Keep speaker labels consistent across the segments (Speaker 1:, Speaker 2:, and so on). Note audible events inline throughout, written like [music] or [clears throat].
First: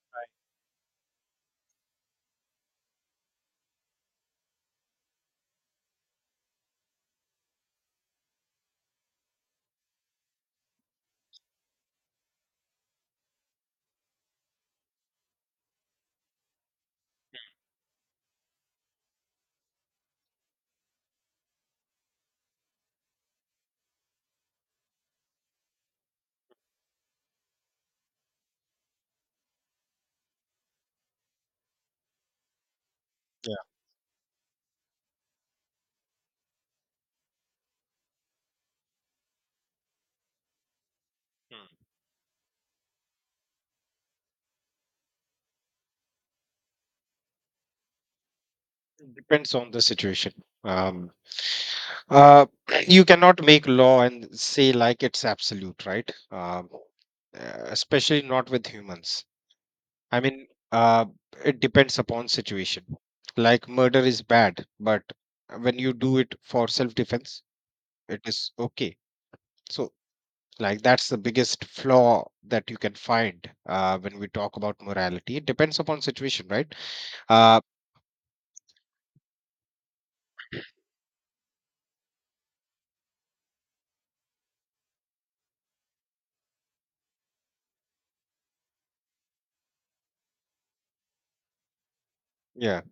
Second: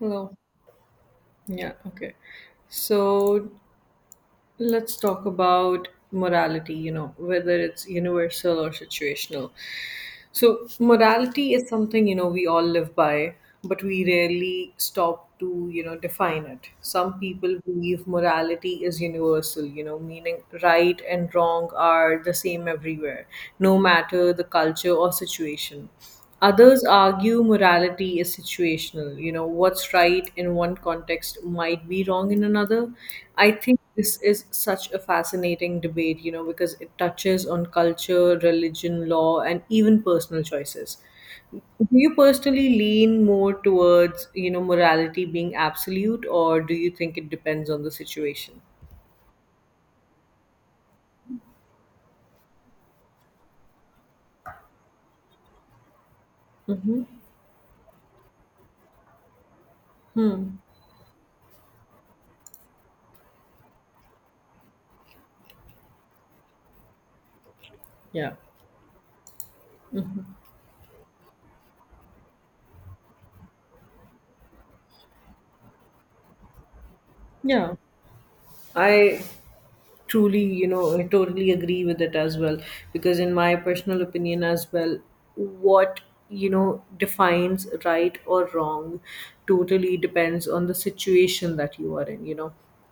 Speaker 1: Hello. Yeah, okay. So, let's talk about morality, whether it's universal or situational. So, morality is something, we all live by, but we rarely stop to, define it. Some people believe morality is universal, meaning right and wrong are the same everywhere, no matter the culture or situation. Others argue morality is situational. You know, what's right in one context might be wrong in another. I
Speaker 2: Yeah.
Speaker 1: think this is such a fascinating debate, because it touches on culture, religion, law, and even personal choices.
Speaker 2: Hmm.
Speaker 1: Do you personally lean more towards, morality being absolute, or do you think it depends on the situation?
Speaker 2: Depends on the situation. Um, uh, [clears throat] you cannot make law and say like it's absolute, right?
Speaker 1: Mm-hmm.
Speaker 2: Especially not with humans. I mean,
Speaker 1: Hmm.
Speaker 2: it depends upon situation. Like murder is bad, but when you do it for self-defense, it
Speaker 1: Yeah.
Speaker 2: is okay. So, like that's the biggest flaw that you can find when we talk about morality. It depends upon situation, right? Uh,
Speaker 1: Yeah. I truly, I totally agree with it as well, because in my personal opinion as well, what defines right or wrong totally depends on the situation that you are in.
Speaker 2: yeah.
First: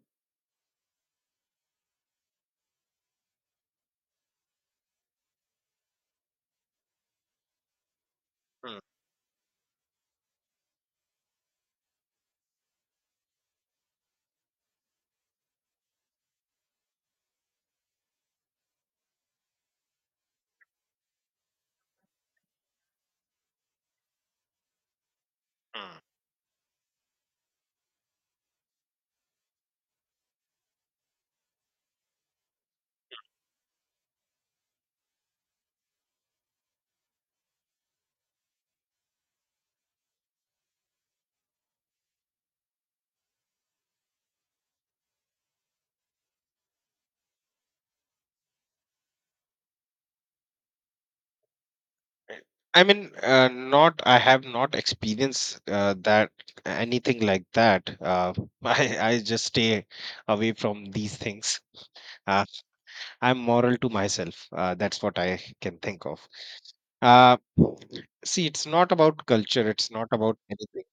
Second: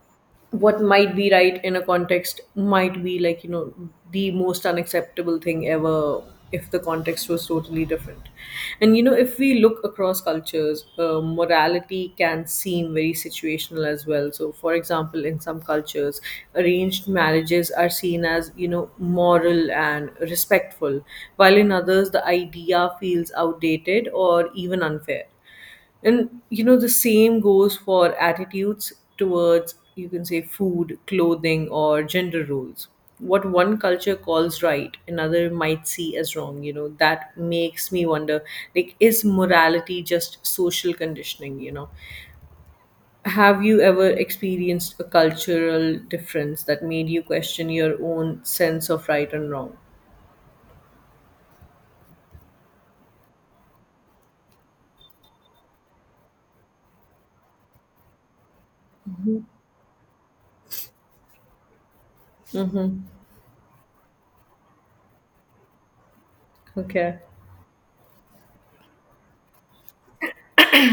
Speaker 1: What might be right in a context might be like, the most unacceptable thing ever if the context was totally different.
Speaker 2: Hmm.
Speaker 1: And if we look across cultures, morality can seem very situational as well. So for example, in some cultures arranged marriages are seen as, moral and respectful, while in others the idea feels outdated or even unfair.
Speaker 2: Hmm.
Speaker 1: And the same goes for attitudes towards, you can say, food, clothing, or gender roles. What one culture calls right, another might see as wrong. You know, that makes me wonder, like, is morality just social conditioning? Have you ever experienced a cultural difference that made you question your own sense of right and wrong?
Speaker 2: I mean, not. I have not experienced that anything like that. [laughs] I just stay away from these things. Uh, I'm moral to myself. That's what I can think of.
Speaker 1: Okay.
Speaker 2: Uh, See, it's not about culture. It's not about anything.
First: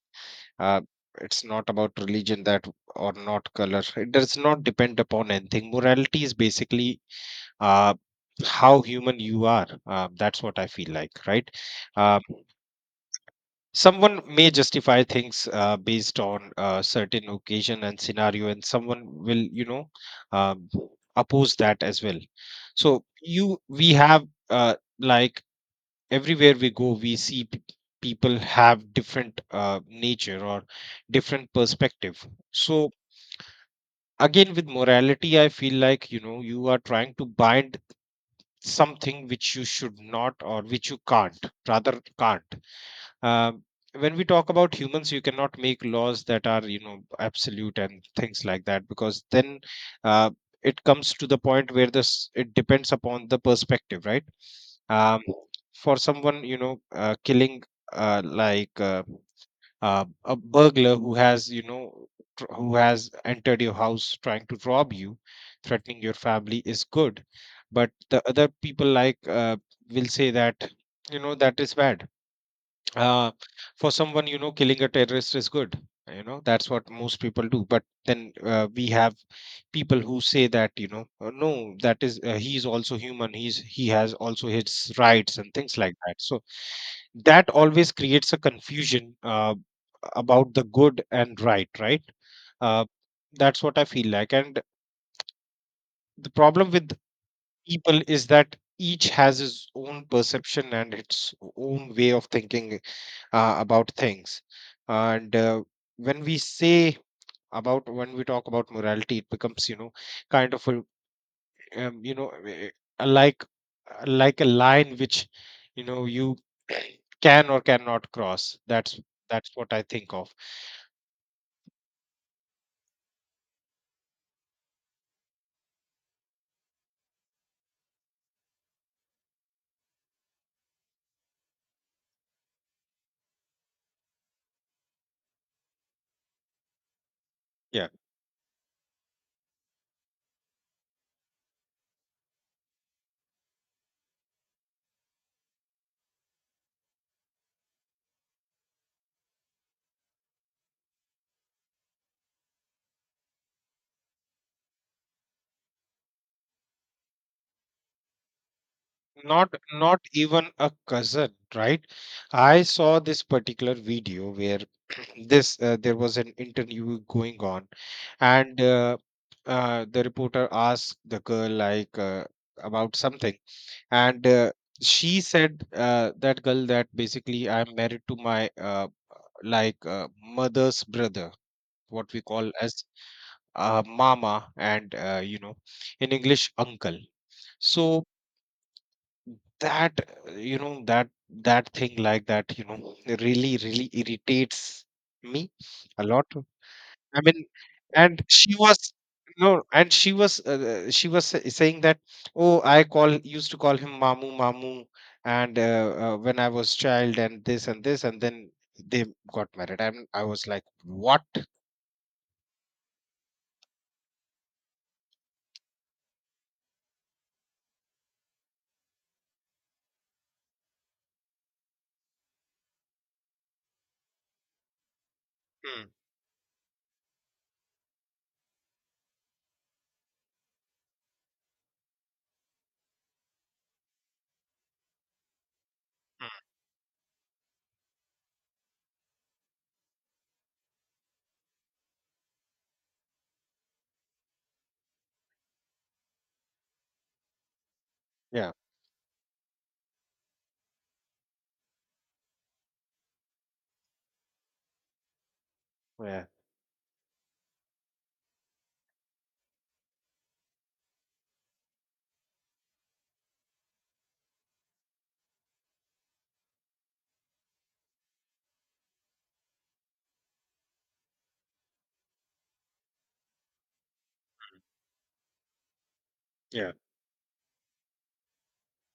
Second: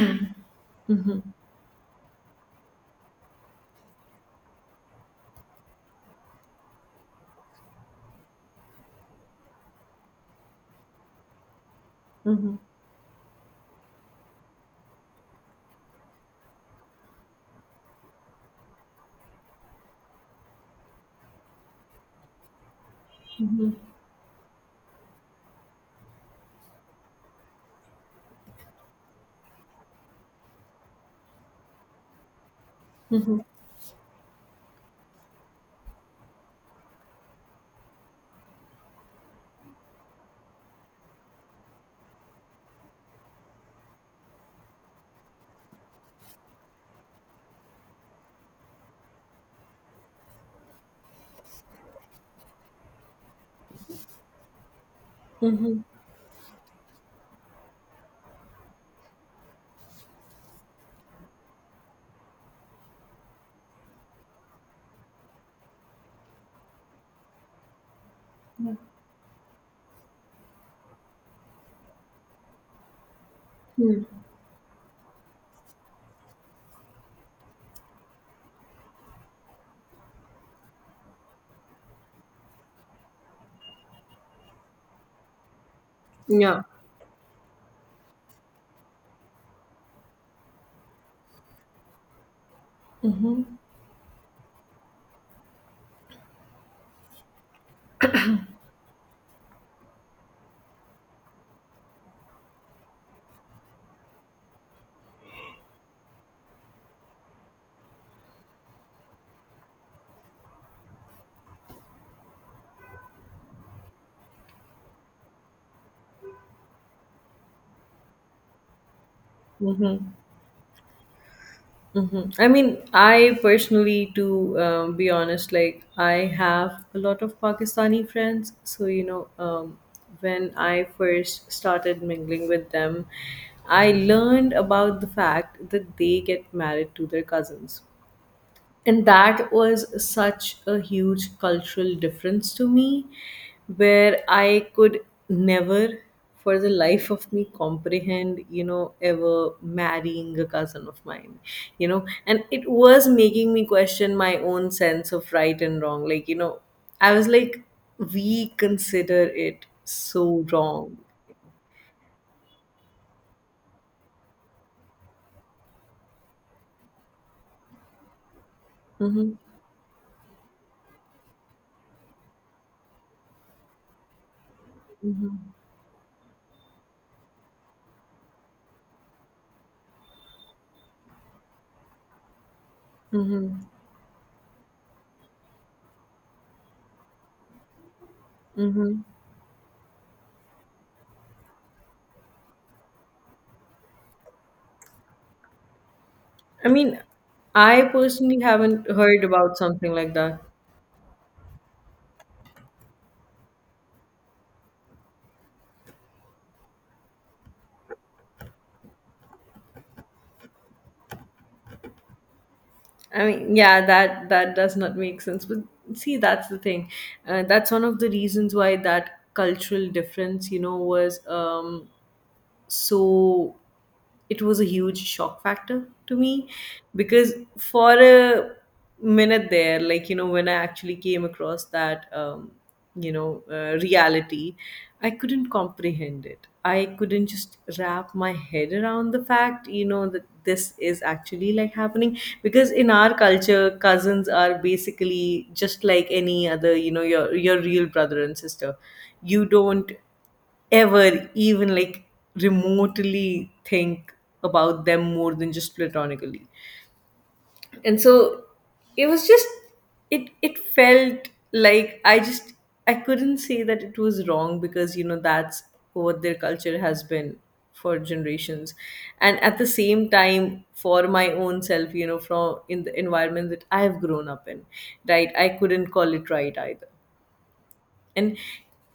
Speaker 2: Uh, it's not about religion that or not color. It does not depend upon anything. Morality is basically uh, how human you are. That's what I feel like, right? Um,
Speaker 1: Mm-hmm.
Speaker 2: Someone may justify things based on a certain occasion and scenario, and someone will uh, oppose that as well. So you we have, like, everywhere we go, we see people have different nature or different perspective. So again, with morality, I feel like you are trying to bind something which you should not, or which you can't, rather can't. uh, when we talk about humans, you cannot make laws that are, absolute, and things like that, because then uh, it comes to the point where this it depends upon the perspective, right? um,
Speaker 1: Mm-hmm.
Speaker 2: for someone, killing, like, a burglar who has entered your house, trying to rob you, threatening your family, is good. But the other people, like, will say that, that is bad. uh, for someone, killing a terrorist is good. That's what most people do, but then we have people who say that, no, that is, he's also human. He has also his rights and things like that. So
Speaker 1: Yeah.
Speaker 2: that always creates a confusion about the good and right, right? uh, that's what I feel like. And the problem with people is that each has his own perception and its own way of thinking about things. And when we say when we talk about morality, it becomes, kind of a, um, you know eh, a like like a line which, you [clears throat] can or cannot cross. That's what I think of.
Speaker 1: Mm-hmm. I mean, I personally, to be honest, like, I have a lot of Pakistani friends. So, when I first started mingling with them, I learned about the fact that they get married to their cousins,
Speaker 2: Yeah.
Speaker 1: and that was such a huge cultural difference to me, where I could never, for the life of me, comprehend, ever marrying a cousin of mine. And it was making me question my own sense of right and wrong. Like, I was like, we consider
Speaker 2: not
Speaker 1: it
Speaker 2: not even
Speaker 1: so
Speaker 2: a
Speaker 1: wrong.
Speaker 2: cousin, right? I saw this particular video where [clears throat] this there was an interview going on. And
Speaker 1: Mm-hmm.
Speaker 2: the reporter asked the girl, like, about something. And she
Speaker 1: Mm-hmm.
Speaker 2: said, that girl, that basically, I'm married to my, like, mother's brother, what we call as,
Speaker 1: Mm-hmm.
Speaker 2: mama, and, in English, uncle. So
Speaker 1: Mm-hmm.
Speaker 2: that uh, you know that that thing, like that, really really irritates me a lot.
Speaker 1: I mean,
Speaker 2: I mean.
Speaker 1: I
Speaker 2: And
Speaker 1: personally
Speaker 2: she
Speaker 1: haven't
Speaker 2: was,
Speaker 1: heard about
Speaker 2: no, and
Speaker 1: something
Speaker 2: she
Speaker 1: like
Speaker 2: was
Speaker 1: that.
Speaker 2: uh, she was sa- saying that, oh, I call used to call him mamu mamu, and when I was child, and this and this, and then they got married, and I was like, what?
Speaker 1: I mean, yeah, that does not make sense. But see, that's the thing. That's one of the reasons why that cultural difference, was, so, it was a huge shock
Speaker 2: Hmm.
Speaker 1: factor to me, because for a minute there, like, when I actually came across that, reality, I couldn't comprehend it.
Speaker 2: Hmm.
Speaker 1: I couldn't just wrap my head around the fact, that this is actually like happening. Because in our culture, cousins are basically just like any other, your real brother and
Speaker 2: Yeah,
Speaker 1: sister. You don't ever even like remotely think about them more than just
Speaker 2: yeah,
Speaker 1: platonically. And so it was just, it felt like I just, I couldn't say that it was wrong, because that's what their culture has been for generations. And at the same time, for my own self, from in the environment that I've grown up in, right, I couldn't call it right
Speaker 2: yeah.
Speaker 1: either. And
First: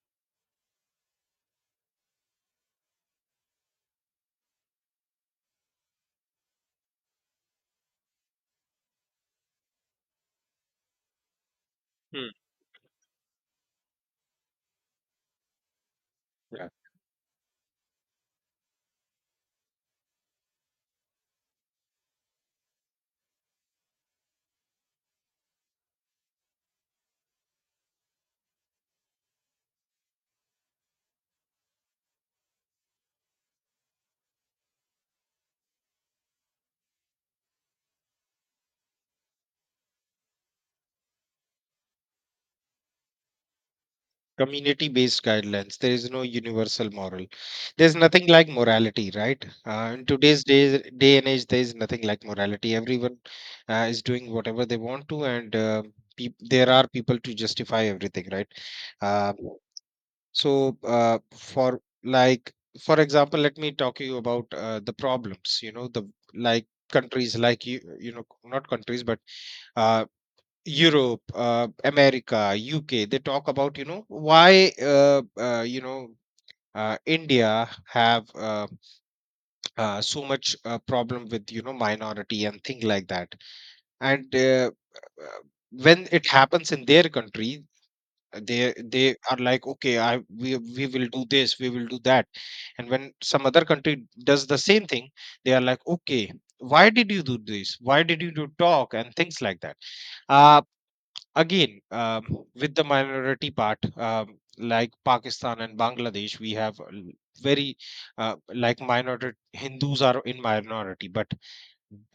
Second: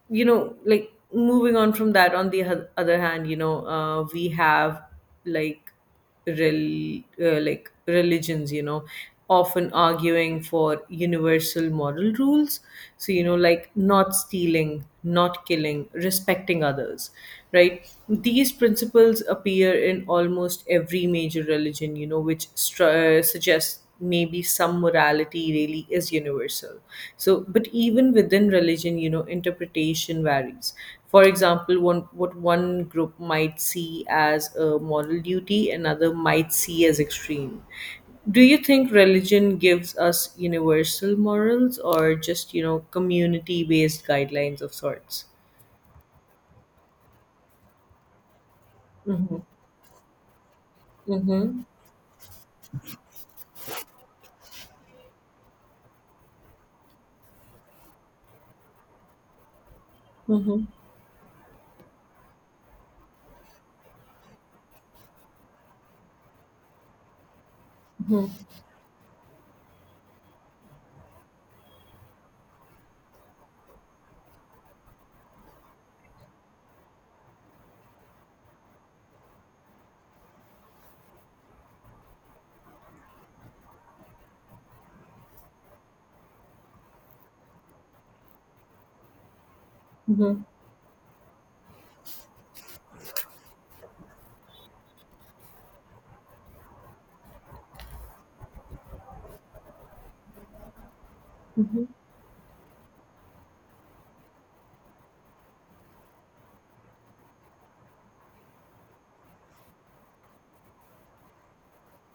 Speaker 1: like, moving on from that, on the other hand, we have like, like religions, often arguing for universal moral
Speaker 2: Hmm.
Speaker 1: rules. So, like not stealing, not killing, respecting others, right? These principles appear in almost every major religion, which suggests maybe some morality really is universal. So but even within religion, interpretation varies. For example, one what one group might see as a moral duty, another might see as extreme. Do you think religion gives us universal morals, or just, community based guidelines of
Speaker 2: Community based
Speaker 1: sorts?
Speaker 2: guidelines. There is no universal moral. There's nothing like morality,
Speaker 1: Mm-hmm.
Speaker 2: right? In today's day and age, there
Speaker 1: Mm-hmm.
Speaker 2: is nothing like morality. Everyone is doing whatever they want to. And there are people to justify everything, right? uh,
Speaker 1: Mm-hmm.
Speaker 2: so, uh, for like for example, let me talk you about the problems, the, like, countries, like, you know not countries, but uh, Europe, America, UK, they talk about, why, India have, so much problem with, minority and thing like that. And uh, when it happens in their country, they are like, okay, I
Speaker 1: Mm-hmm.
Speaker 2: we will do this, we will do that. And when some other country does the same thing, they are like, okay, why did you do this? Why did you do talk, and things like that? Uh, again,
Speaker 1: Mm-hmm.
Speaker 2: with the minority part, like Pakistan and Bangladesh, we have very, uh, like, minority Hindus are in minority, but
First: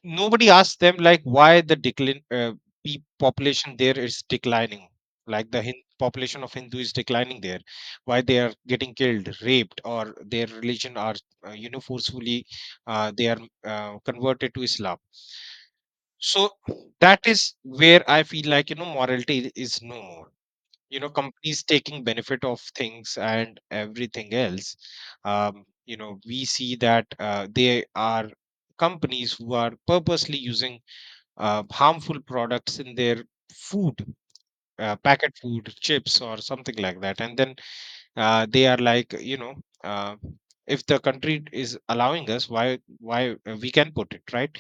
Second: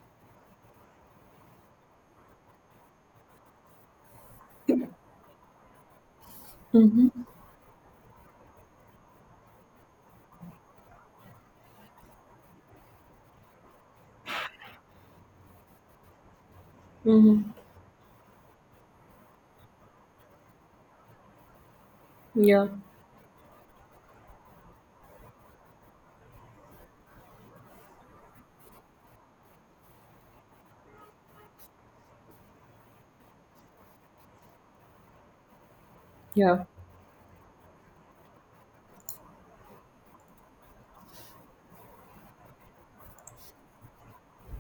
Speaker 2: nobody asks them, like, why the decline, population there is declining, like the population of Hindu is declining there. Why they are getting killed, raped, or their religion are, forcefully, they are, converted to Islam. So that
Speaker 1: Mm-hmm.
Speaker 2: is where I feel like, morality is no more. Companies taking benefit of
Speaker 1: Yeah,
Speaker 2: things and everything else. We see that, they are companies who are purposely using harmful products in their food, packet food, chips, or
Speaker 1: yeah,
Speaker 2: something like that. And then they are like, uh, if the country is allowing us, why we can put it, right?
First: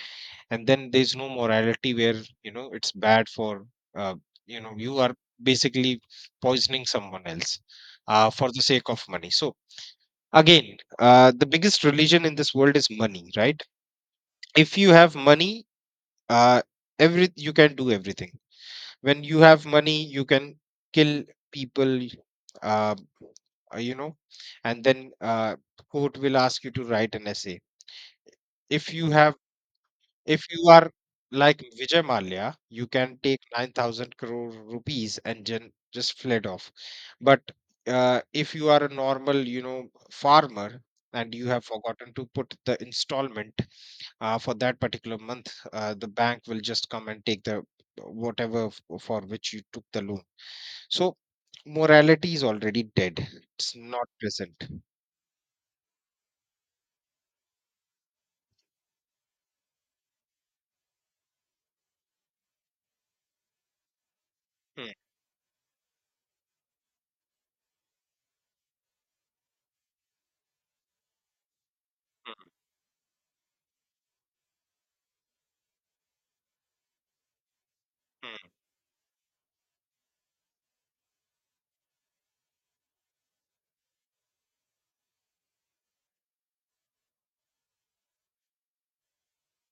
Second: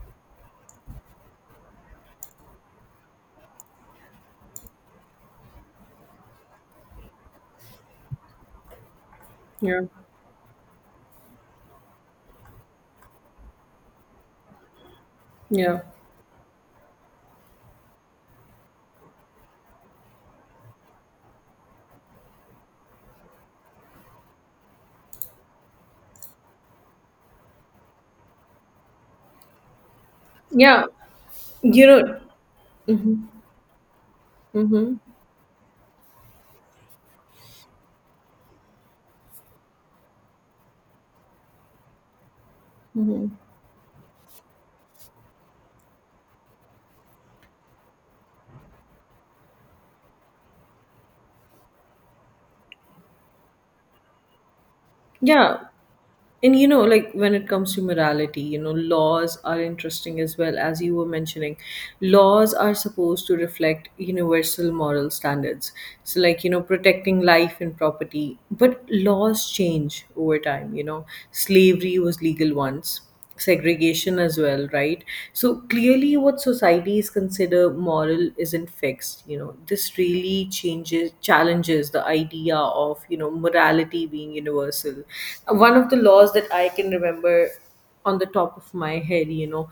Speaker 2: And then there's no morality, where, it's bad for, uh, you are basically poisoning someone else for the sake of money. So,
Speaker 1: yeah,
Speaker 2: again, the biggest religion in this world is money, right? If you have money,
Speaker 1: yeah,
Speaker 2: uh, every you can do everything. When you have money, you can kill people, uh, uh, you know and then court will ask you to write an essay, if you have if you
Speaker 1: yeah,
Speaker 2: are like
Speaker 1: you
Speaker 2: Vijay
Speaker 1: know
Speaker 2: Malia, you can take 9,000 crore
Speaker 1: Mm-hmm.
Speaker 2: rupees and just fled off. But if you are a normal, farmer, and you have forgotten to put the installment for that particular month, the bank will just come and take the whatever for which you took the loan. So morality is already dead. It's not present.
Speaker 1: Yeah. And like when it comes to morality, laws are interesting as well, as you were mentioning. Laws are supposed to reflect universal
Speaker 2: Hmm.
Speaker 1: moral standards. So, like, protecting life and property. But laws change over time, Slavery was
Speaker 2: Hmm.
Speaker 1: legal once, segregation as well, right? So clearly what societies consider moral
Speaker 2: Hmm.
Speaker 1: isn't fixed, this really changes, challenges the idea of, morality being universal. One of the laws that I can remember on the top of my head,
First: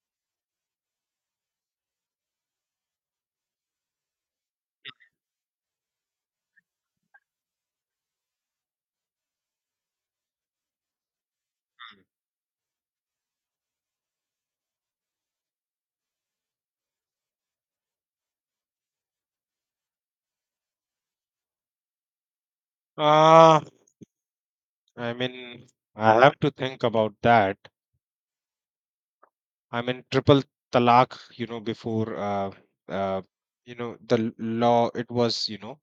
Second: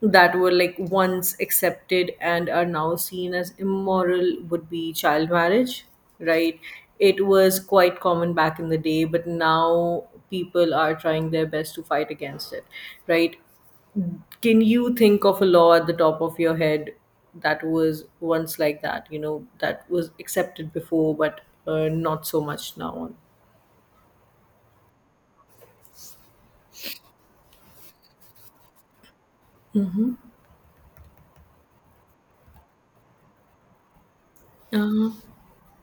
Speaker 1: that were like once accepted and are now seen as immoral, would be child marriage, right? It was quite common back in the day, but now people are trying their best to
Speaker 2: Hmm.
Speaker 1: fight against it, right? Can you think of a law at the top of your head that was once like that, that was accepted before, but not so much now
Speaker 2: Uh, I mean, I have to think about that. I'm in triple talaq, before, uh, the law,
Speaker 1: on?
Speaker 2: it was, you know,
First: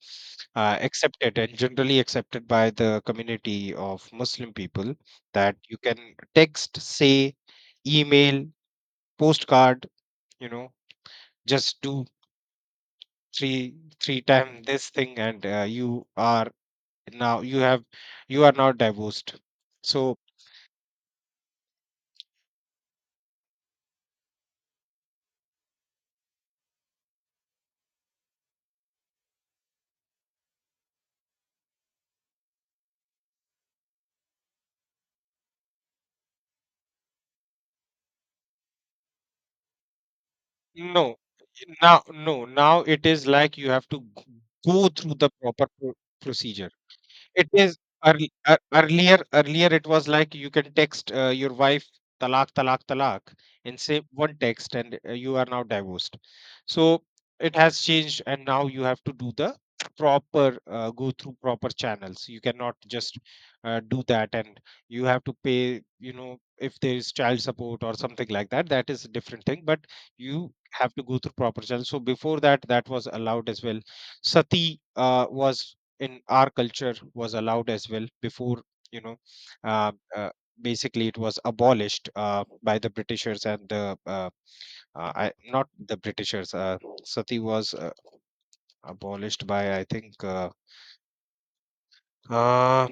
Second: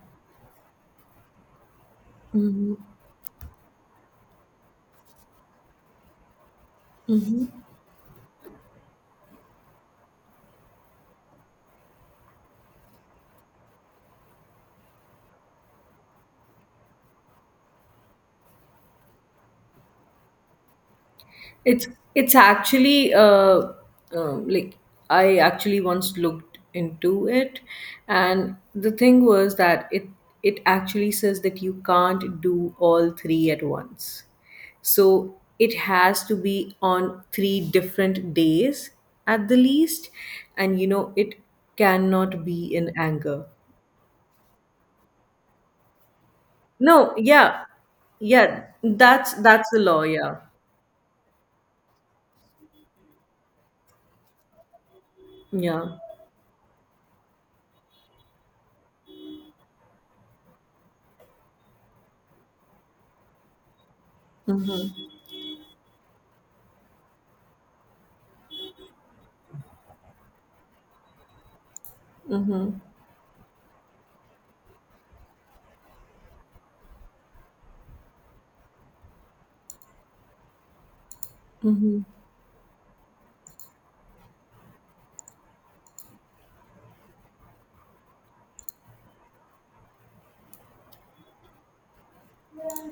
Speaker 2: uh, accepted, and generally accepted by
Speaker 1: Mhm.
Speaker 2: the community of Muslim people, that you can text, say, email, postcard, you know, just do three, three time this thing, and now, you have, you are now divorced. So,
Speaker 1: It's actually, like, I actually once looked into it, and the thing was that it actually says that you can't do all three at once. So it has to be on three different days at the least, and
Speaker 2: no,
Speaker 1: it
Speaker 2: now, no,
Speaker 1: cannot be
Speaker 2: now
Speaker 1: in
Speaker 2: it is
Speaker 1: anger.
Speaker 2: like you have to go through the proper procedure.
Speaker 1: No,
Speaker 2: It
Speaker 1: yeah,
Speaker 2: is
Speaker 1: yeah,
Speaker 2: earlier.
Speaker 1: that's
Speaker 2: Earlier,
Speaker 1: the
Speaker 2: it
Speaker 1: law.
Speaker 2: was like
Speaker 1: Yeah,
Speaker 2: you can text your wife talak, talak, talak, and say one text, and you are now
Speaker 1: yeah.
Speaker 2: divorced. So it has changed, and now you have to do the proper go through proper channels. You cannot just do that. And you
Speaker 1: Mm-hmm.
Speaker 2: have to pay. You know, if there is child support or something like that, that is a different thing. But you have to go through proper channels. So before that,
Speaker 1: Mm-hmm.
Speaker 2: that was allowed as well. Sati was in our culture, was allowed as well before, you know uh, uh, basically it was
Speaker 1: Mm-hmm.
Speaker 2: abolished by the britishers. And the I, not the britishers, sati was abolished by, I think, uh,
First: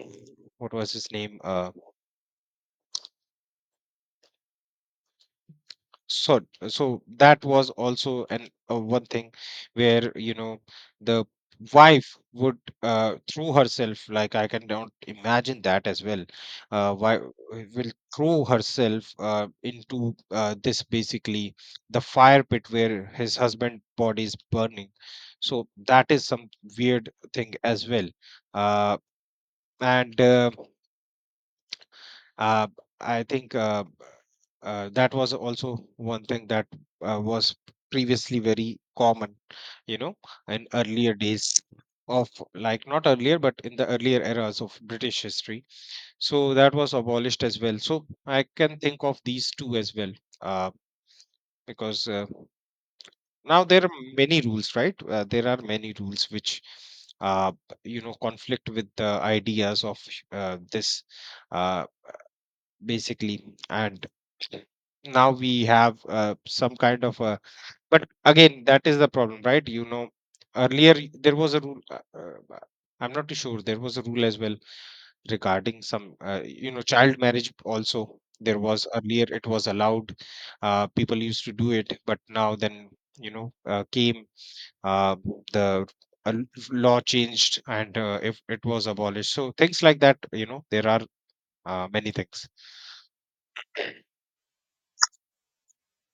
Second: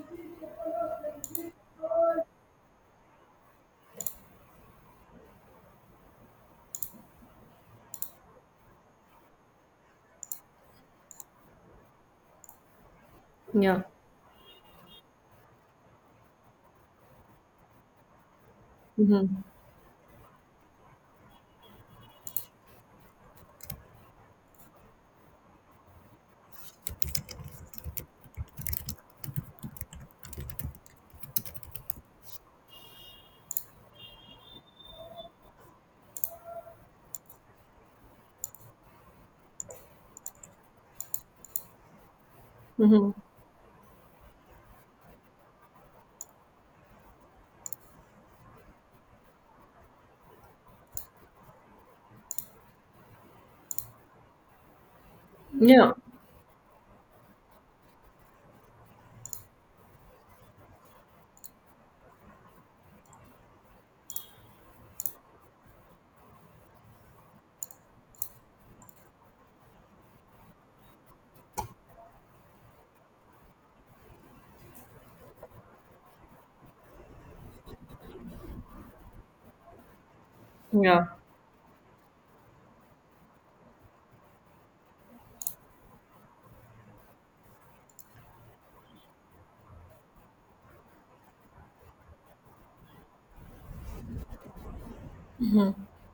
Speaker 2: what was his name, so. So that was also an one thing where, the wife would throw
Speaker 1: Yeah.
Speaker 2: herself, like, I can don't imagine that as well. Why will throw herself
Speaker 1: Mm-hmm.
Speaker 2: into this, basically the fire pit where his husband body is burning. So that is some weird thing as well. uh, and uh, I think that was also one thing that was previously very common, you know in earlier days, of, like, not
Speaker 1: Mm-hmm.
Speaker 2: earlier, but in the earlier eras of british history. So that was abolished as well. So I can think of these two as well. uh, because, now there are many rules, right? There are many
Speaker 1: Yeah.
Speaker 2: rules Which uh, conflict with the ideas of, this, uh, basically. And now we have some kind of a. But again, that is the problem, right? You know, earlier, there was a rule. I'm not too sure. There was a rule as well regarding some, child marriage. Also, there was earlier it was allowed.
Speaker 1: Yeah.
Speaker 2: People used to do it, but now then, came uh, the uh, l- law changed, and if it was abolished. So things like that, there are many things.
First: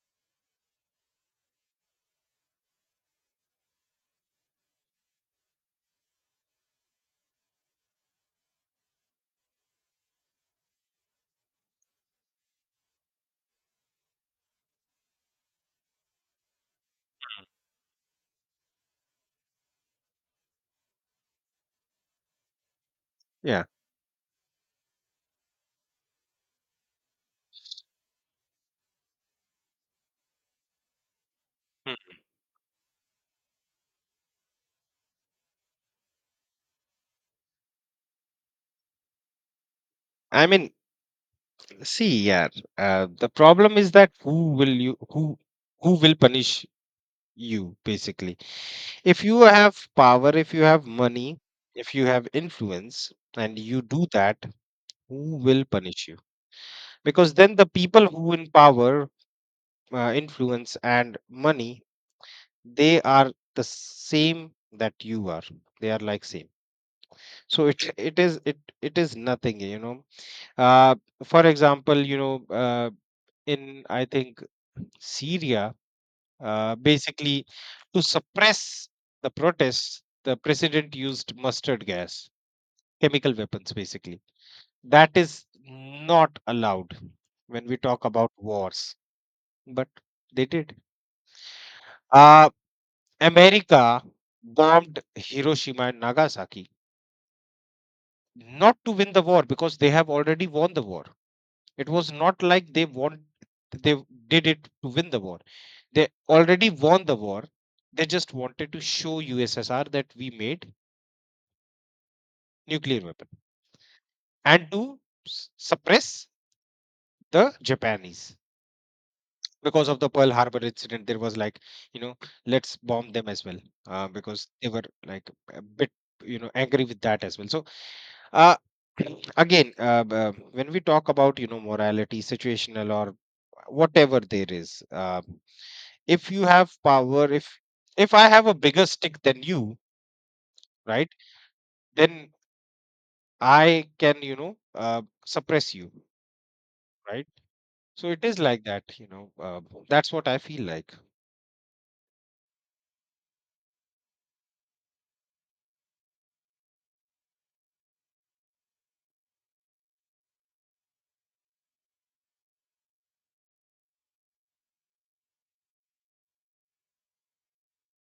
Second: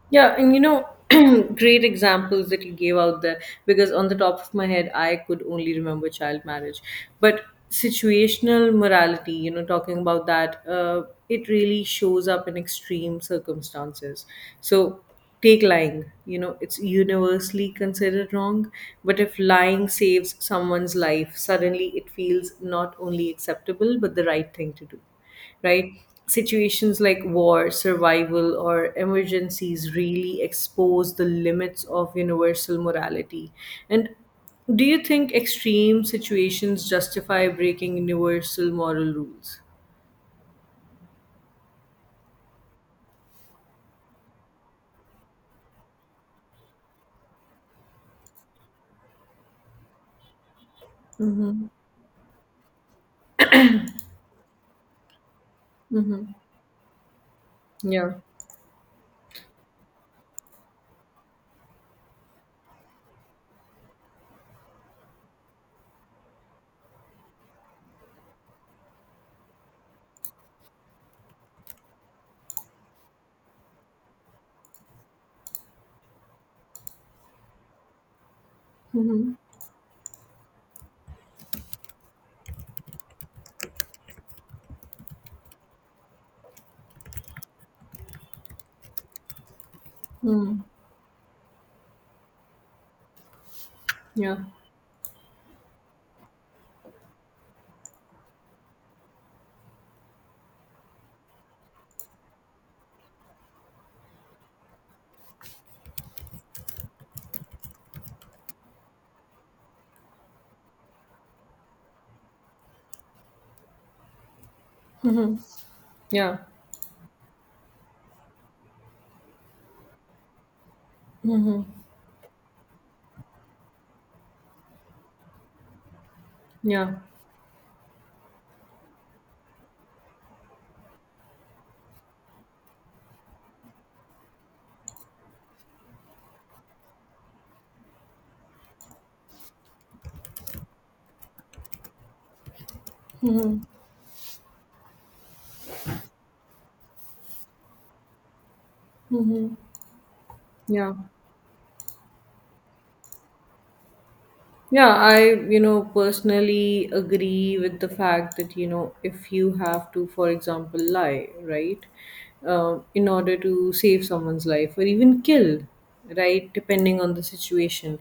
Speaker 1: Yeah. And [clears throat] great examples that you gave out there, because on the top of my head, I could only remember child marriage. But situational morality, talking about that, it really shows up in extreme circumstances. So, take lying, it's universally considered wrong. But if lying saves someone's life, suddenly it feels not only
Speaker 2: Yeah.
Speaker 1: acceptable, but the right thing to do. Right? Situations like war, survival, or emergencies really expose the limits
Speaker 2: Hmm.
Speaker 1: of universal morality. And do you think extreme situations justify breaking universal moral rules?
Speaker 2: I mean, see, yeah, the problem is that who will punish you, basically? If you have power, if you have money,
Speaker 1: Mm-hmm.
Speaker 2: if you have influence, and you do that, who will punish you?
Speaker 1: Mm-hmm.
Speaker 2: Because then the people
Speaker 1: Yeah.
Speaker 2: who in power, influence, and money, they are the same that you are. They are like same. So it is nothing, you know. Uh, for example, in I think Syria. Basically, to suppress the
Speaker 1: Mm-hmm.
Speaker 2: protests, the president used mustard gas, chemical weapons, basically. That is not allowed when we talk about wars, but they
Speaker 1: Mm-hmm.
Speaker 2: did. Uh, America
Speaker 1: Yeah.
Speaker 2: bombed Hiroshima and Nagasaki not to win the war because they have already won the war. It was not like they won, they did it to win the war. They already won the war. They just wanted to show USSR that we made nuclear weapon and to suppress
Speaker 1: Yeah.
Speaker 2: the Japanese. Because of the Pearl Harbor incident, there was like, you know, let's bomb them as well, because they were like a bit, angry
Speaker 1: Yeah.
Speaker 2: with that as well. So, uh, [clears throat] again, when we talk about, you know, morality, situational or whatever there is, if you have power, if I have a bigger stick than you, right, then I can, suppress you, right? So it is like that, you know. That's what I feel like.
Speaker 1: Yeah. Yeah, personally agree with the fact that, if you have to, for example, lie, right, in order to save someone's life or even kill, right, depending on the situation,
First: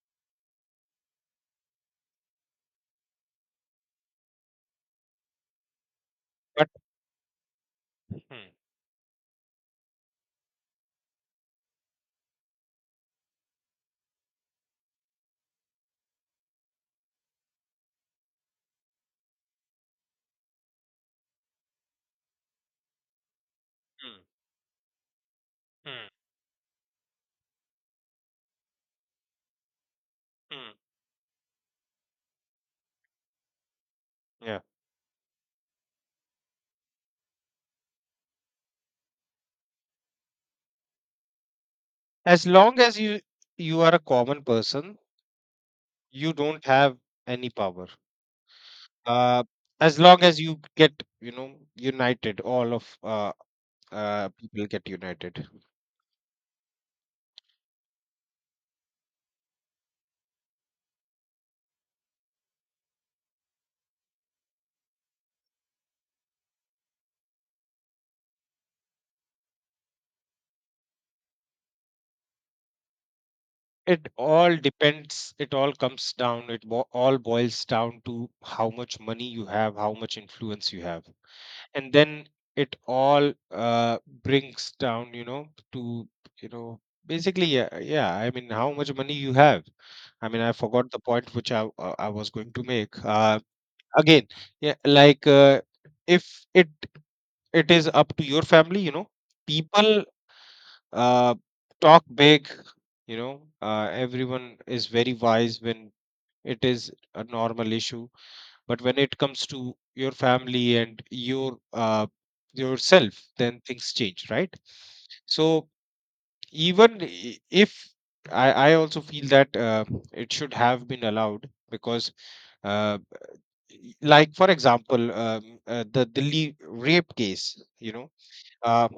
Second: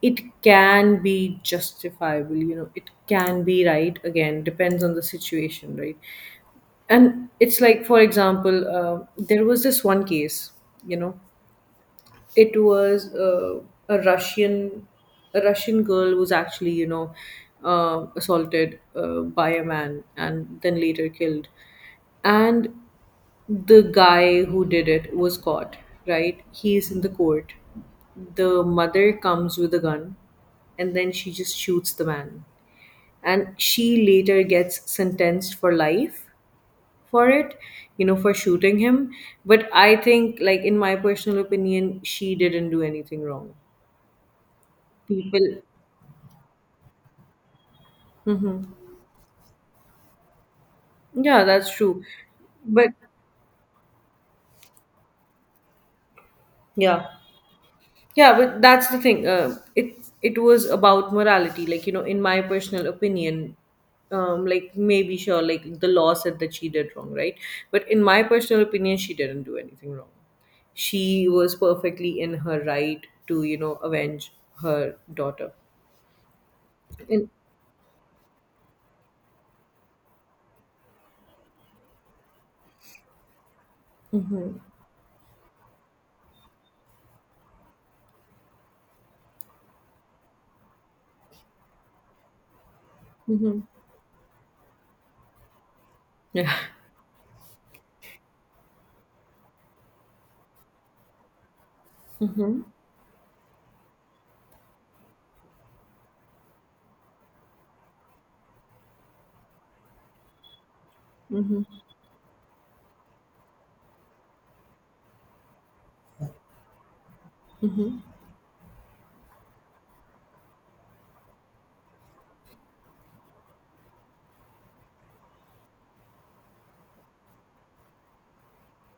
Speaker 1: it can be justifiable, it can be right, again, depends on the situation, right?
Speaker 2: But
Speaker 1: And it's like, for
Speaker 2: hmm,
Speaker 1: example, there was this one case, you know, it was a Russian, a Russian girl who was actually, assaulted, by a man and then later killed, and the
Speaker 2: hmm,
Speaker 1: guy who did it was caught.
Speaker 2: hmm,
Speaker 1: Right, he's in the court. The mother comes with a gun,
Speaker 2: hmm,
Speaker 1: and then she just shoots the man, and she later
Speaker 2: yeah,
Speaker 1: gets sentenced for life for it, for shooting him. But I think, like, in my personal opinion, she
Speaker 2: as
Speaker 1: didn't
Speaker 2: long
Speaker 1: do
Speaker 2: as you
Speaker 1: anything wrong.
Speaker 2: you are a common person,
Speaker 1: People,
Speaker 2: you don't have any power.
Speaker 1: hmm,
Speaker 2: Uh, as long as you get, you
Speaker 1: yeah,
Speaker 2: know,
Speaker 1: that's true.
Speaker 2: united, all
Speaker 1: But
Speaker 2: of people get united.
Speaker 1: yeah, yeah, but that's the thing. It was about morality, like, in my personal opinion. Like maybe sure, like the law said that she did wrong, right? But in my personal opinion, she didn't do anything wrong. She was perfectly in her right to,
Speaker 2: It
Speaker 1: avenge
Speaker 2: all
Speaker 1: her
Speaker 2: depends.
Speaker 1: daughter.
Speaker 2: It all comes down. It all
Speaker 1: And
Speaker 2: boils down to how much money you have, how much influence you have. And then it all brings down, you know, to, you know, basically, yeah, yeah, I mean, how much money you have. I mean, I forgot the point which I was going to make,
Speaker 1: Mhm.
Speaker 2: again. Yeah, like, if
Speaker 1: Yeah.
Speaker 2: it it is up to your family, you know, people, uh, talk big,
Speaker 1: Mhm.
Speaker 2: you know. Everyone is very wise when it is a normal issue, but when it comes to your family and your,
Speaker 1: Mhm.
Speaker 2: yourself, then things change, right? So even i- if
Speaker 1: Mhm.
Speaker 2: I also feel that, it should have been allowed, because, uh, like for example, the delhi rape case, you know, uh,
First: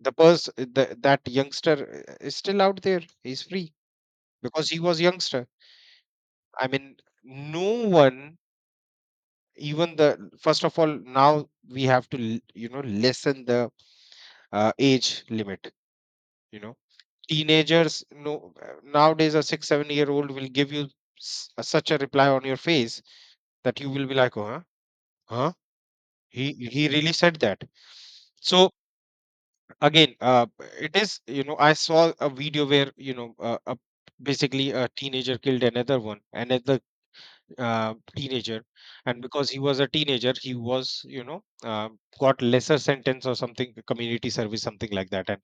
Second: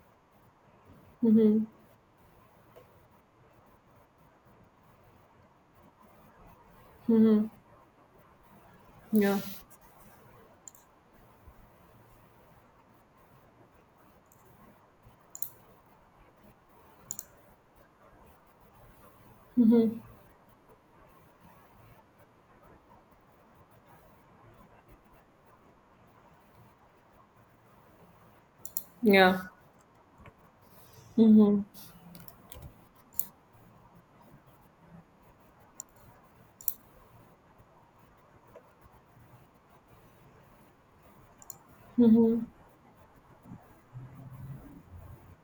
Speaker 2: the person, that
Speaker 1: Mhm.
Speaker 2: youngster is still out there. He's free because he was youngster. I mean,
Speaker 1: Mhm.
Speaker 2: no one.
Speaker 1: Yeah.
Speaker 2: Even the first of all, now we have to you know, lessen the, age limit, you know. Teenagers, no, nowadays a 6 7 year old will give you such a reply on your face that you will be like, oh, huh, huh, he really said that. So
Speaker 1: Yeah.
Speaker 2: again, it is, you know,
Speaker 1: Mhm.
Speaker 2: I saw a video where you know, basically a teenager killed another one, another, teenager, and because he was a teenager he was, got
Speaker 1: Mhm.
Speaker 2: lesser sentence or something, community service, something like that, and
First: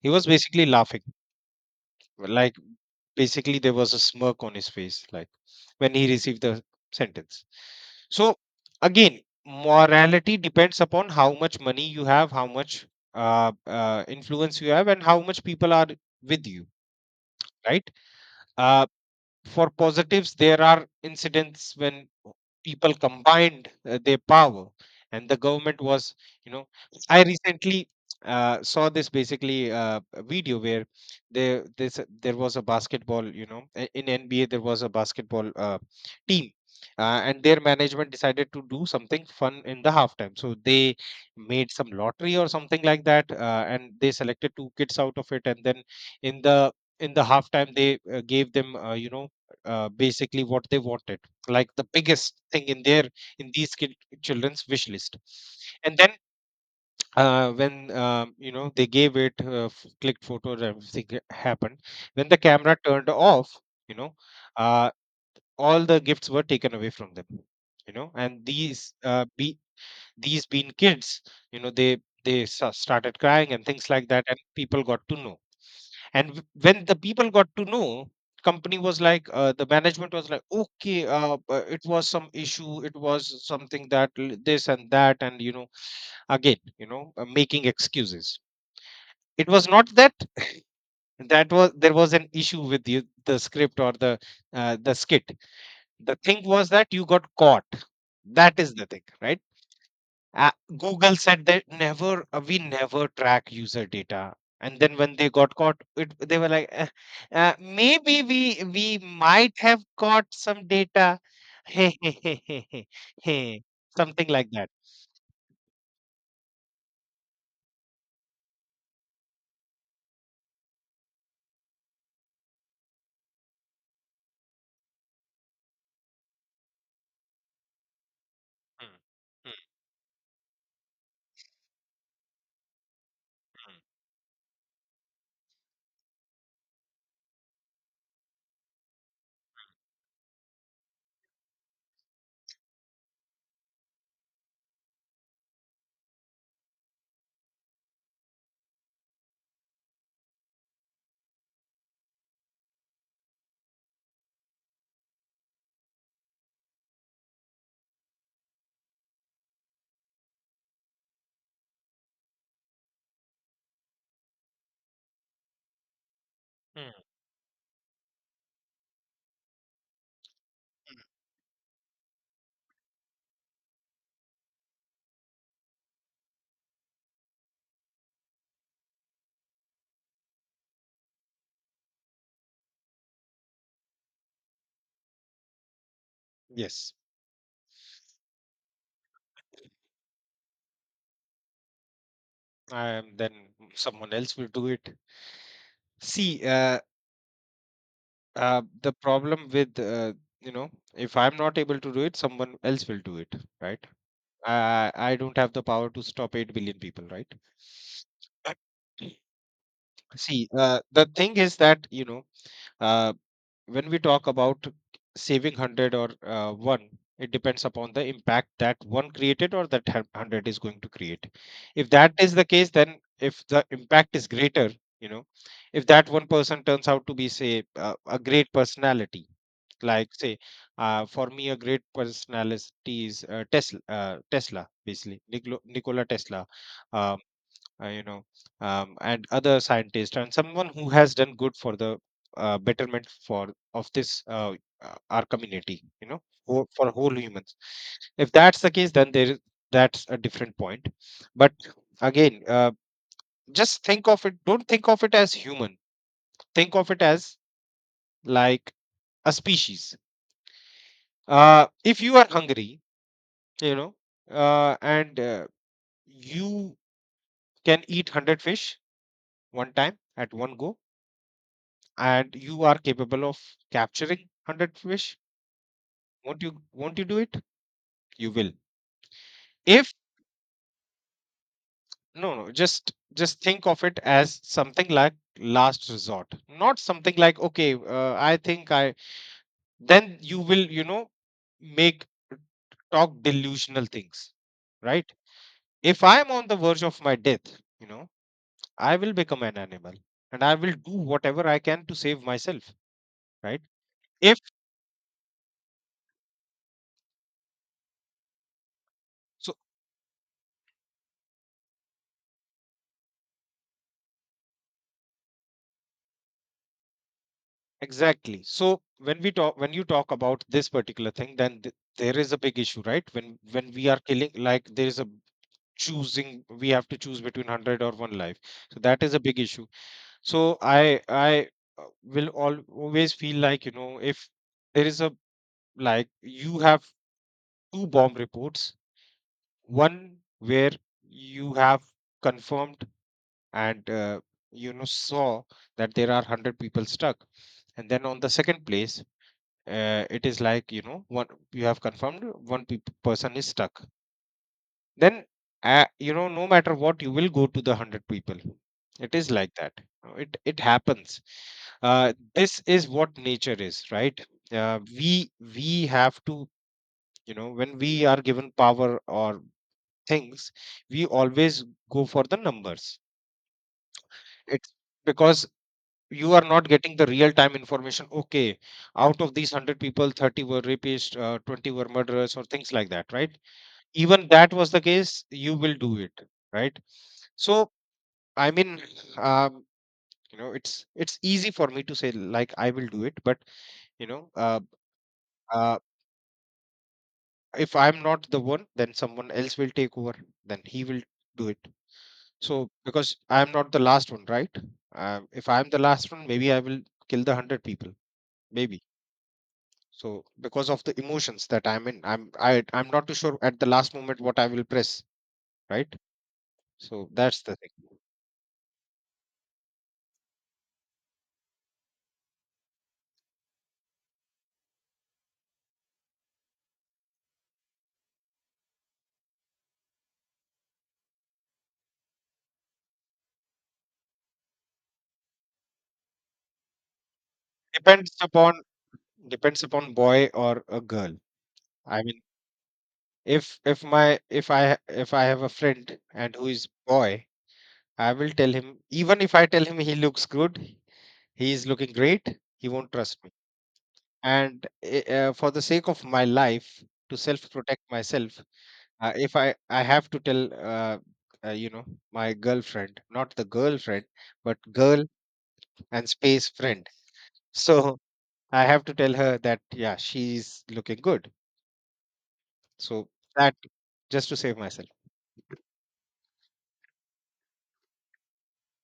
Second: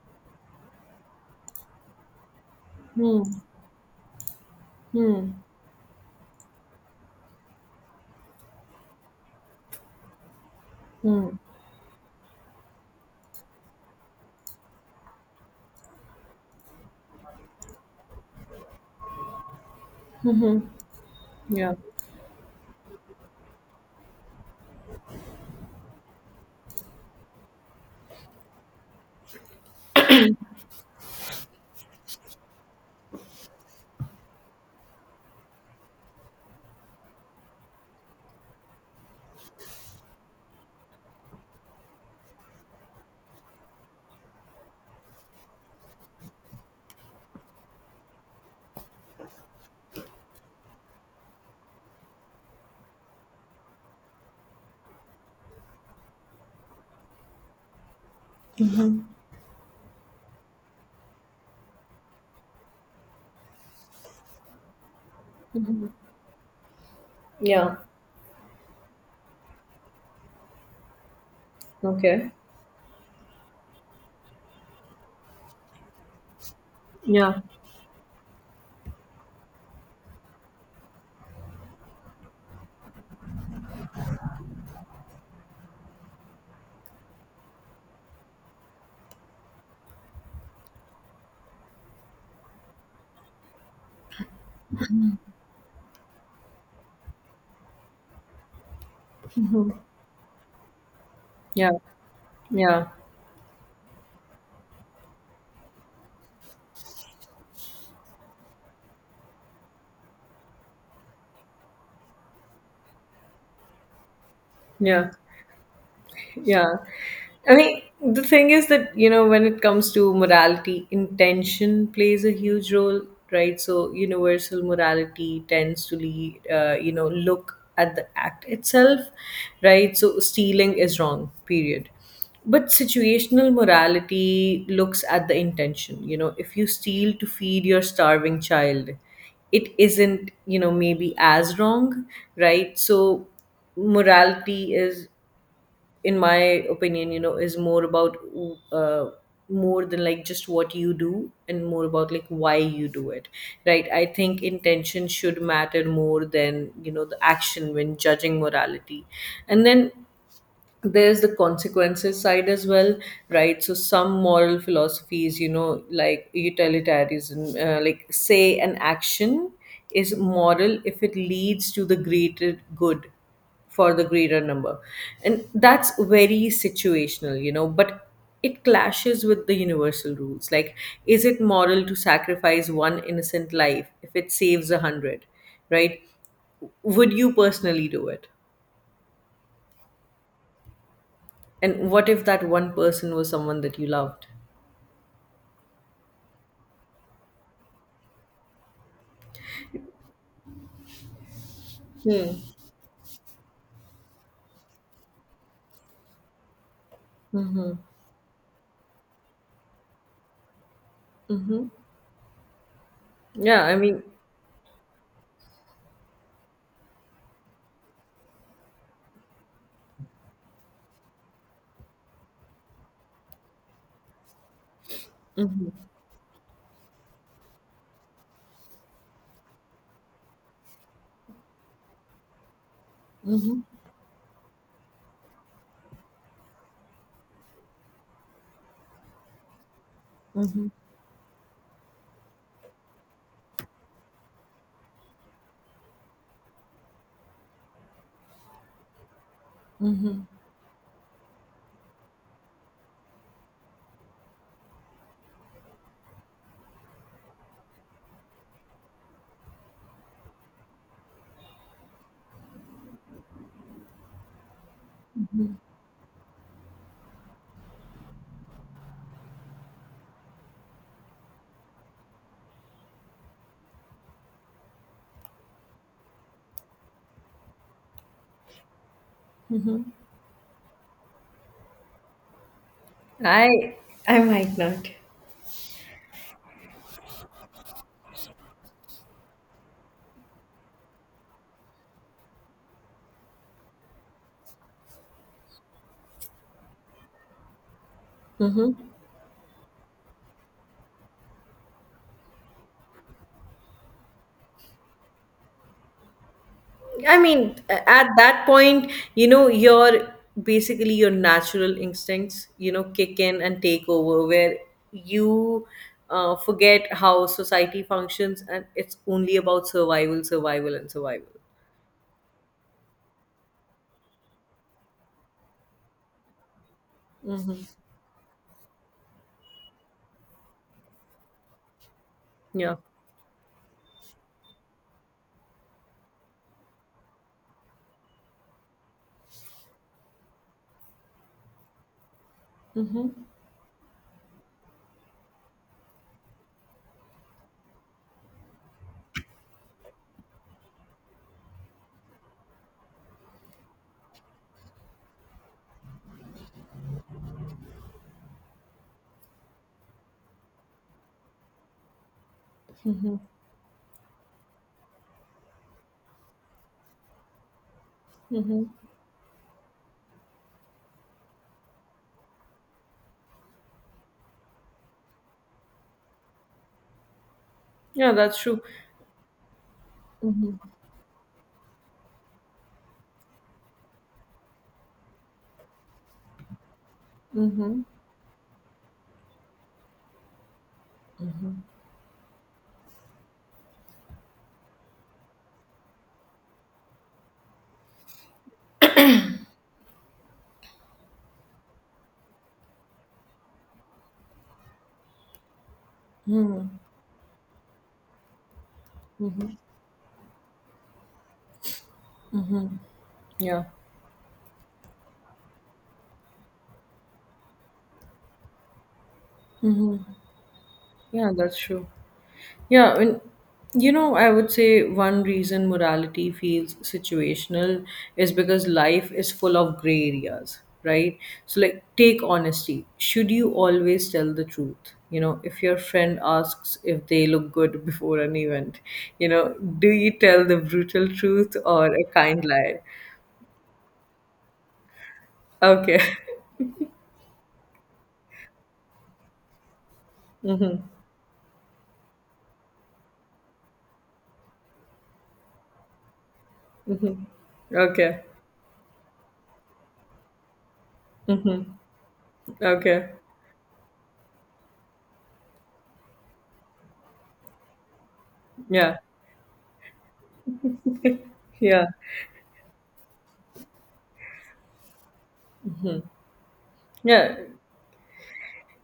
Speaker 2: he was basically laughing, like,
Speaker 1: Hmm.
Speaker 2: basically there was a smirk on his face like
Speaker 1: Hmm.
Speaker 2: when he received the sentence. So again, morality depends upon how
Speaker 1: Hmm.
Speaker 2: much money you have, how much influence you have, and how much people are with you, right? uh, for positives, there are incidents
Speaker 1: Yeah.
Speaker 2: when people combined their power and the government was, you know. I recently, saw this, basically a video where there, this there was a basketball, you know, in nba there was a basketball, team, and their management decided to do something fun in the halftime, so they made some lottery or something like that, and they selected two kids out of it, and then in the, in the halftime they, gave them, basically what they wanted, like the biggest thing in their, in these children's wish list. And then, when, you know, they gave it, clicked photos, everything happened. When the camera turned off, you know, uh, all the gifts were taken away from them,
Speaker 1: Yeah.
Speaker 2: you know. And these be these, being kids, you know, they
Speaker 1: Okay.
Speaker 2: they started crying and things like that, and people got to know. And when the people
Speaker 1: Yeah.
Speaker 2: got to know, company was like, the management was like, okay, it was some issue, it was something that, this and that, and you know, again, you know, making excuses. It was not that, that was there was an issue with you, the script, or the, the skit. The thing was that you got caught. That is the thing, right? uh, Google said that
Speaker 1: Yeah.
Speaker 2: never, we
Speaker 1: Yeah.
Speaker 2: never track user data. And then when they got caught, they were like, maybe we might have caught some data," [laughs] hey, hey, hey, hey, hey, hey, something like that.
Speaker 1: Yeah. Yeah. I mean, the thing is that, when it comes to morality, intention plays a huge role, right? So, universal morality tends to lead, look at the act
Speaker 2: Mm,
Speaker 1: itself,
Speaker 2: mm,
Speaker 1: right? So, stealing is wrong, period. But situational morality looks at the intention. You know, if you steal to feed your starving child, it isn't, maybe as wrong, right? So, morality is, in my opinion, is more about, uh, more than like just what you do, and more about like why you do it, right? I think intention should matter more than, the action when judging morality. And then there's the consequences side as well, right? So some moral philosophies, like
Speaker 2: mm, mm.
Speaker 1: utilitarianism, like say an action is moral if it leads to the greater good for the greater number, and that's very situational, but it clashes with the universal rules. Like, is it moral to sacrifice one innocent life if it saves a hundred, right?
Speaker 2: Yes,
Speaker 1: Would you personally do it? And what if that one person
Speaker 2: and then
Speaker 1: was someone that you
Speaker 2: someone
Speaker 1: loved?
Speaker 2: else will do it. See, the problem with, you know, if I'm not able to do it,
Speaker 1: Hmm.
Speaker 2: someone else will do it, right? I don't have the power to stop 8 billion people, right? [clears throat] See, the thing is
Speaker 1: Mm-hmm.
Speaker 2: that, you know, uh,
Speaker 1: Yeah, I
Speaker 2: when we
Speaker 1: mean,
Speaker 2: talk about saving 100 or 1, it depends upon the impact that 1 created or that 100 is going to create. If that is the case, then if the impact is greater, you know,
Speaker 1: hmm,
Speaker 2: if that one person turns out to be, say, a great personality, like say, for me, a great personality is, Tesla. Tesla, basically, Niklo Nikola Tesla. Um, you know, and other scientists and
Speaker 1: hmm,
Speaker 2: someone who has done good for the, betterment for of this, our community. You know, for whole humans. If that's the case, then there is, that's a different point. But again, just think of it. Don't think of it as human. Think of it as like a species. If you are hungry, you know, and you can eat 100 fish one time at one go, and you are capable of capturing 100 fish. Won't you do it? You will. If, no, no, just, just think
Speaker 1: I
Speaker 2: of it
Speaker 1: I
Speaker 2: as
Speaker 1: might
Speaker 2: something
Speaker 1: not.
Speaker 2: like last resort, not something like, okay, I think I then you will, you know, make, talk delusional things, right? If I am on the verge of my death, you know,
Speaker 1: Hmm.
Speaker 2: I will become an animal, and I will do whatever I can to save myself, right? If
Speaker 1: I mean, at that point,
Speaker 2: so,
Speaker 1: your basically your natural instincts, kick in and take over, where you, forget how society
Speaker 2: exactly.
Speaker 1: functions, and
Speaker 2: So
Speaker 1: it's
Speaker 2: when we
Speaker 1: only
Speaker 2: talk,
Speaker 1: about
Speaker 2: when you talk
Speaker 1: survival,
Speaker 2: about this
Speaker 1: survival, and
Speaker 2: particular
Speaker 1: survival.
Speaker 2: thing, then there is a big issue, right? When we are killing, like there is a choosing, we have to choose between
Speaker 1: Hmm.
Speaker 2: hundred or one life. So that is a big issue. So I will
Speaker 1: Yeah,
Speaker 2: always feel like, you know, if there is a, like you have two bomb reports, one where you have confirmed and, you know, saw that there are 100 people stuck, and then on the second place, it is like, you know, one, you have confirmed one peop person is stuck, then, you know, no matter what, you will go to the 100 people. It is like that. It happens, uh, this is what nature is, right? uh, we we have to, you know, when we are given power or things, we always go for the numbers. It's because you are not getting the real time information.
Speaker 1: yeah, that's
Speaker 2: Okay,
Speaker 1: true.
Speaker 2: out of these 100 people, 30
Speaker 1: Hmm.
Speaker 2: were rapists, 20 were murderers or things like that, right? Even that was the case, you will do it, right? So
Speaker 1: Hmm.
Speaker 2: I mean, um, you know, it's easy for me to say like I will do it, but you know, uh, if I'm not the one, then someone else will take over, then he will do it, so because I'm not the last one, right? If I'm the last one, maybe I will kill the 100 people, maybe. So because of the emotions that I'm in, I'm not too sure at
Speaker 1: Yeah,
Speaker 2: the last moment what I will press, right? So that's the thing.
Speaker 1: yeah, that's true. Yeah, and I would say one reason morality feels situational is because life is full of gray areas, right? So, like, take honesty. Should you always tell the truth? You know, if your friend asks if they look good [laughs]
Speaker 2: Depends
Speaker 1: before an
Speaker 2: upon,
Speaker 1: event,
Speaker 2: depends
Speaker 1: do
Speaker 2: upon
Speaker 1: you
Speaker 2: boy
Speaker 1: tell the
Speaker 2: or a
Speaker 1: brutal
Speaker 2: girl.
Speaker 1: truth or
Speaker 2: I
Speaker 1: a
Speaker 2: mean,
Speaker 1: kind lie?
Speaker 2: if my if I ha- if I have a friend
Speaker 1: Okay,
Speaker 2: and who is boy, I will tell him, even if I tell him he looks good, he is looking great, he won't trust me. And for the sake of my life, to self
Speaker 1: [laughs]
Speaker 2: protect
Speaker 1: okay,
Speaker 2: myself, if I have to tell, uh, you know, my girlfriend
Speaker 1: okay.
Speaker 2: not the girlfriend, but girl and space friend, [laughs] so I have to
Speaker 1: Yeah,
Speaker 2: tell her that yeah she's looking good,
Speaker 1: yeah.
Speaker 2: so that, just to save myself.
Speaker 1: Yeah.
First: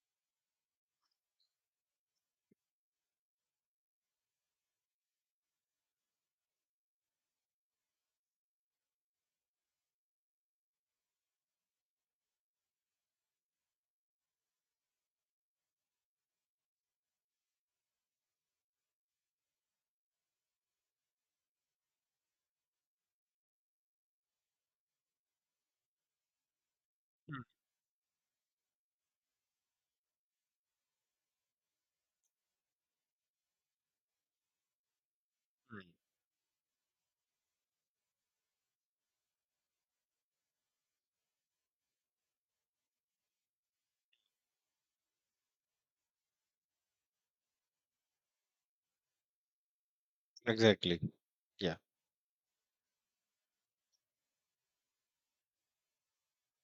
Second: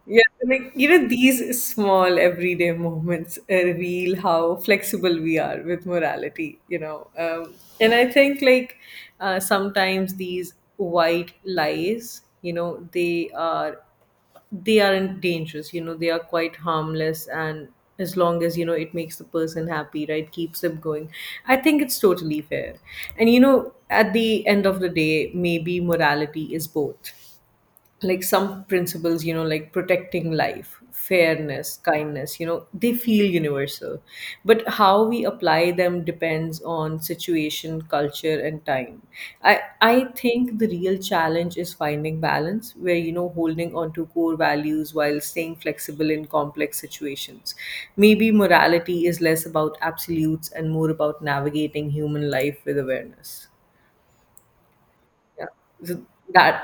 Speaker 1: Yeah, like, these small everyday moments reveal how flexible we are with morality, and I think like, sometimes these white lies, they aren't dangerous, they are quite harmless, and as long as, it makes the person happy, right, keeps them going. I think it's totally fair. And at the end of the day, maybe morality is both, like some principles, like protecting life, fairness, kindness, they feel universal. But how we apply
Speaker 2: Mhm,
Speaker 1: them depends on situation, culture, and time. I think the real challenge is finding balance, where, holding on to core values while staying flexible in complex situations. Maybe morality is less about absolutes and more
Speaker 2: exactly,
Speaker 1: about
Speaker 2: yeah.
Speaker 1: navigating human life with awareness. Yeah. So that